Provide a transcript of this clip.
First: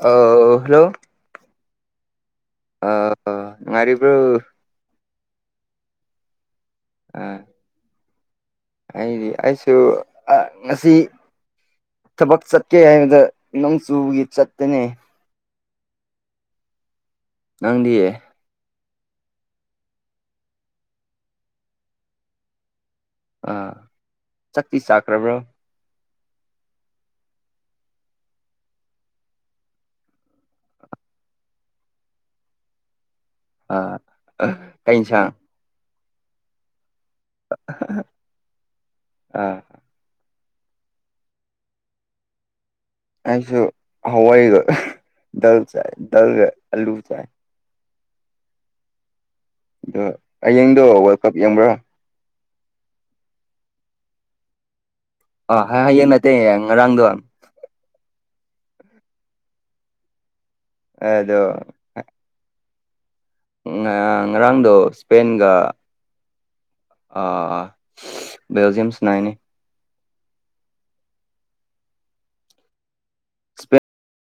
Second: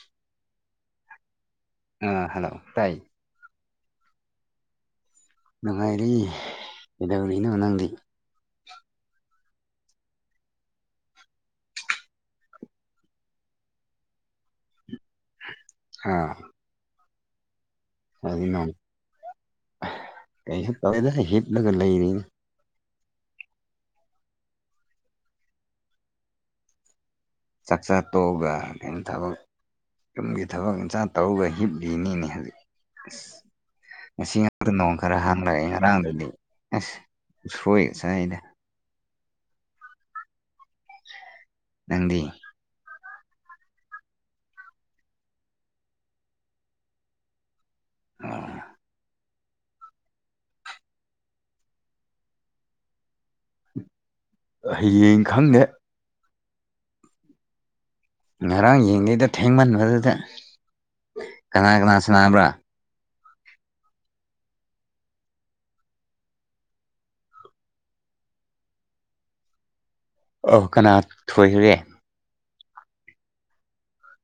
ꯑ ꯍꯜꯂꯣ ꯑꯥ ꯍꯜꯂꯣ ꯇꯥꯏ ꯉꯥꯔꯔꯤꯕ꯭ꯔꯨ ꯅꯨꯡꯉꯥꯏꯔꯤ ꯑ ꯀꯩꯗꯧꯔꯤꯅꯣ ꯅ ꯅꯪꯗꯤ ꯑꯩꯗꯤ ꯑꯩꯁꯨ ꯑ ꯉꯁꯤ ꯊꯕꯛ ꯆꯠꯀꯦ ꯍꯥꯏꯕꯗ ꯅꯣꯡ ꯆꯨꯕꯒꯤ ꯆꯠꯇꯅꯤ ꯑ ꯅꯪꯗꯤ ꯑꯗꯨꯅ ꯀꯩꯁꯨ ꯇꯧꯋꯦꯗ ꯍꯤꯠꯂꯒ ꯂꯩꯔꯤꯅꯤ ꯑꯥ ꯆꯥꯛꯇꯤ ꯆꯥꯛꯈ꯭ꯔꯕ꯭ꯔꯣ ꯆꯥꯛꯆꯥ ꯇꯣꯛꯑꯒ ꯅꯪ ꯊꯕꯛ ꯌꯨꯝꯒꯤ ꯊꯕꯛ ꯏꯟꯁꯥꯡ ꯇꯧꯔꯒ ꯍꯤꯞꯂꯤꯅꯤꯅꯦ ꯍꯧꯖꯤꯛ ꯑꯁ ꯑ ꯉꯁꯤ ꯉꯔꯥꯡꯗꯣ ꯀꯩ ꯅꯣꯡ ꯈꯔ ꯏꯟꯁꯥꯡ ꯍꯥꯡꯂꯛꯑꯦ ꯉꯔꯥꯡꯗꯗꯤ ꯑꯁ ꯎ ꯁꯣꯏꯒ ꯆꯥꯏꯌꯦꯗ ꯑꯥ ꯅꯪꯗꯤ ꯑꯩꯁꯨ ꯍꯋꯥꯏꯒ ꯗꯥꯜ ꯆꯥꯏ ꯗꯥꯜꯒ ꯑꯂꯨ ꯆꯥꯏ ꯑꯣ ꯑꯗꯣ ꯍꯌꯦꯡꯗꯣ ꯋꯥꯔꯜ ꯀꯞ ꯌꯦꯡꯕ꯭ꯔꯥ ꯍꯌꯦꯡ ꯑ ꯈꯪꯗꯦ ꯍꯌꯦꯡ ꯅꯠꯇꯦ ꯉꯔꯥꯡꯗꯣ ꯉꯔꯥꯡ ꯌꯦꯡꯗꯦꯗ ꯊꯦꯡꯃꯟꯕꯗꯨꯗ ꯑꯗꯣ ꯀꯅꯥ ꯀꯅꯥ ꯁꯅꯥꯅꯕ꯭ꯔꯥ ꯉꯥ ꯉꯔꯥꯡꯗꯣ ꯏꯁꯄꯦꯟꯒ ꯑꯥ ꯕꯦꯜꯖꯤꯌꯝ ꯁꯥꯅꯩꯅꯦ ꯑꯧ ꯀꯅꯥ ꯊꯣꯏꯈ꯭ꯔꯦ ꯏꯁꯄꯦꯟ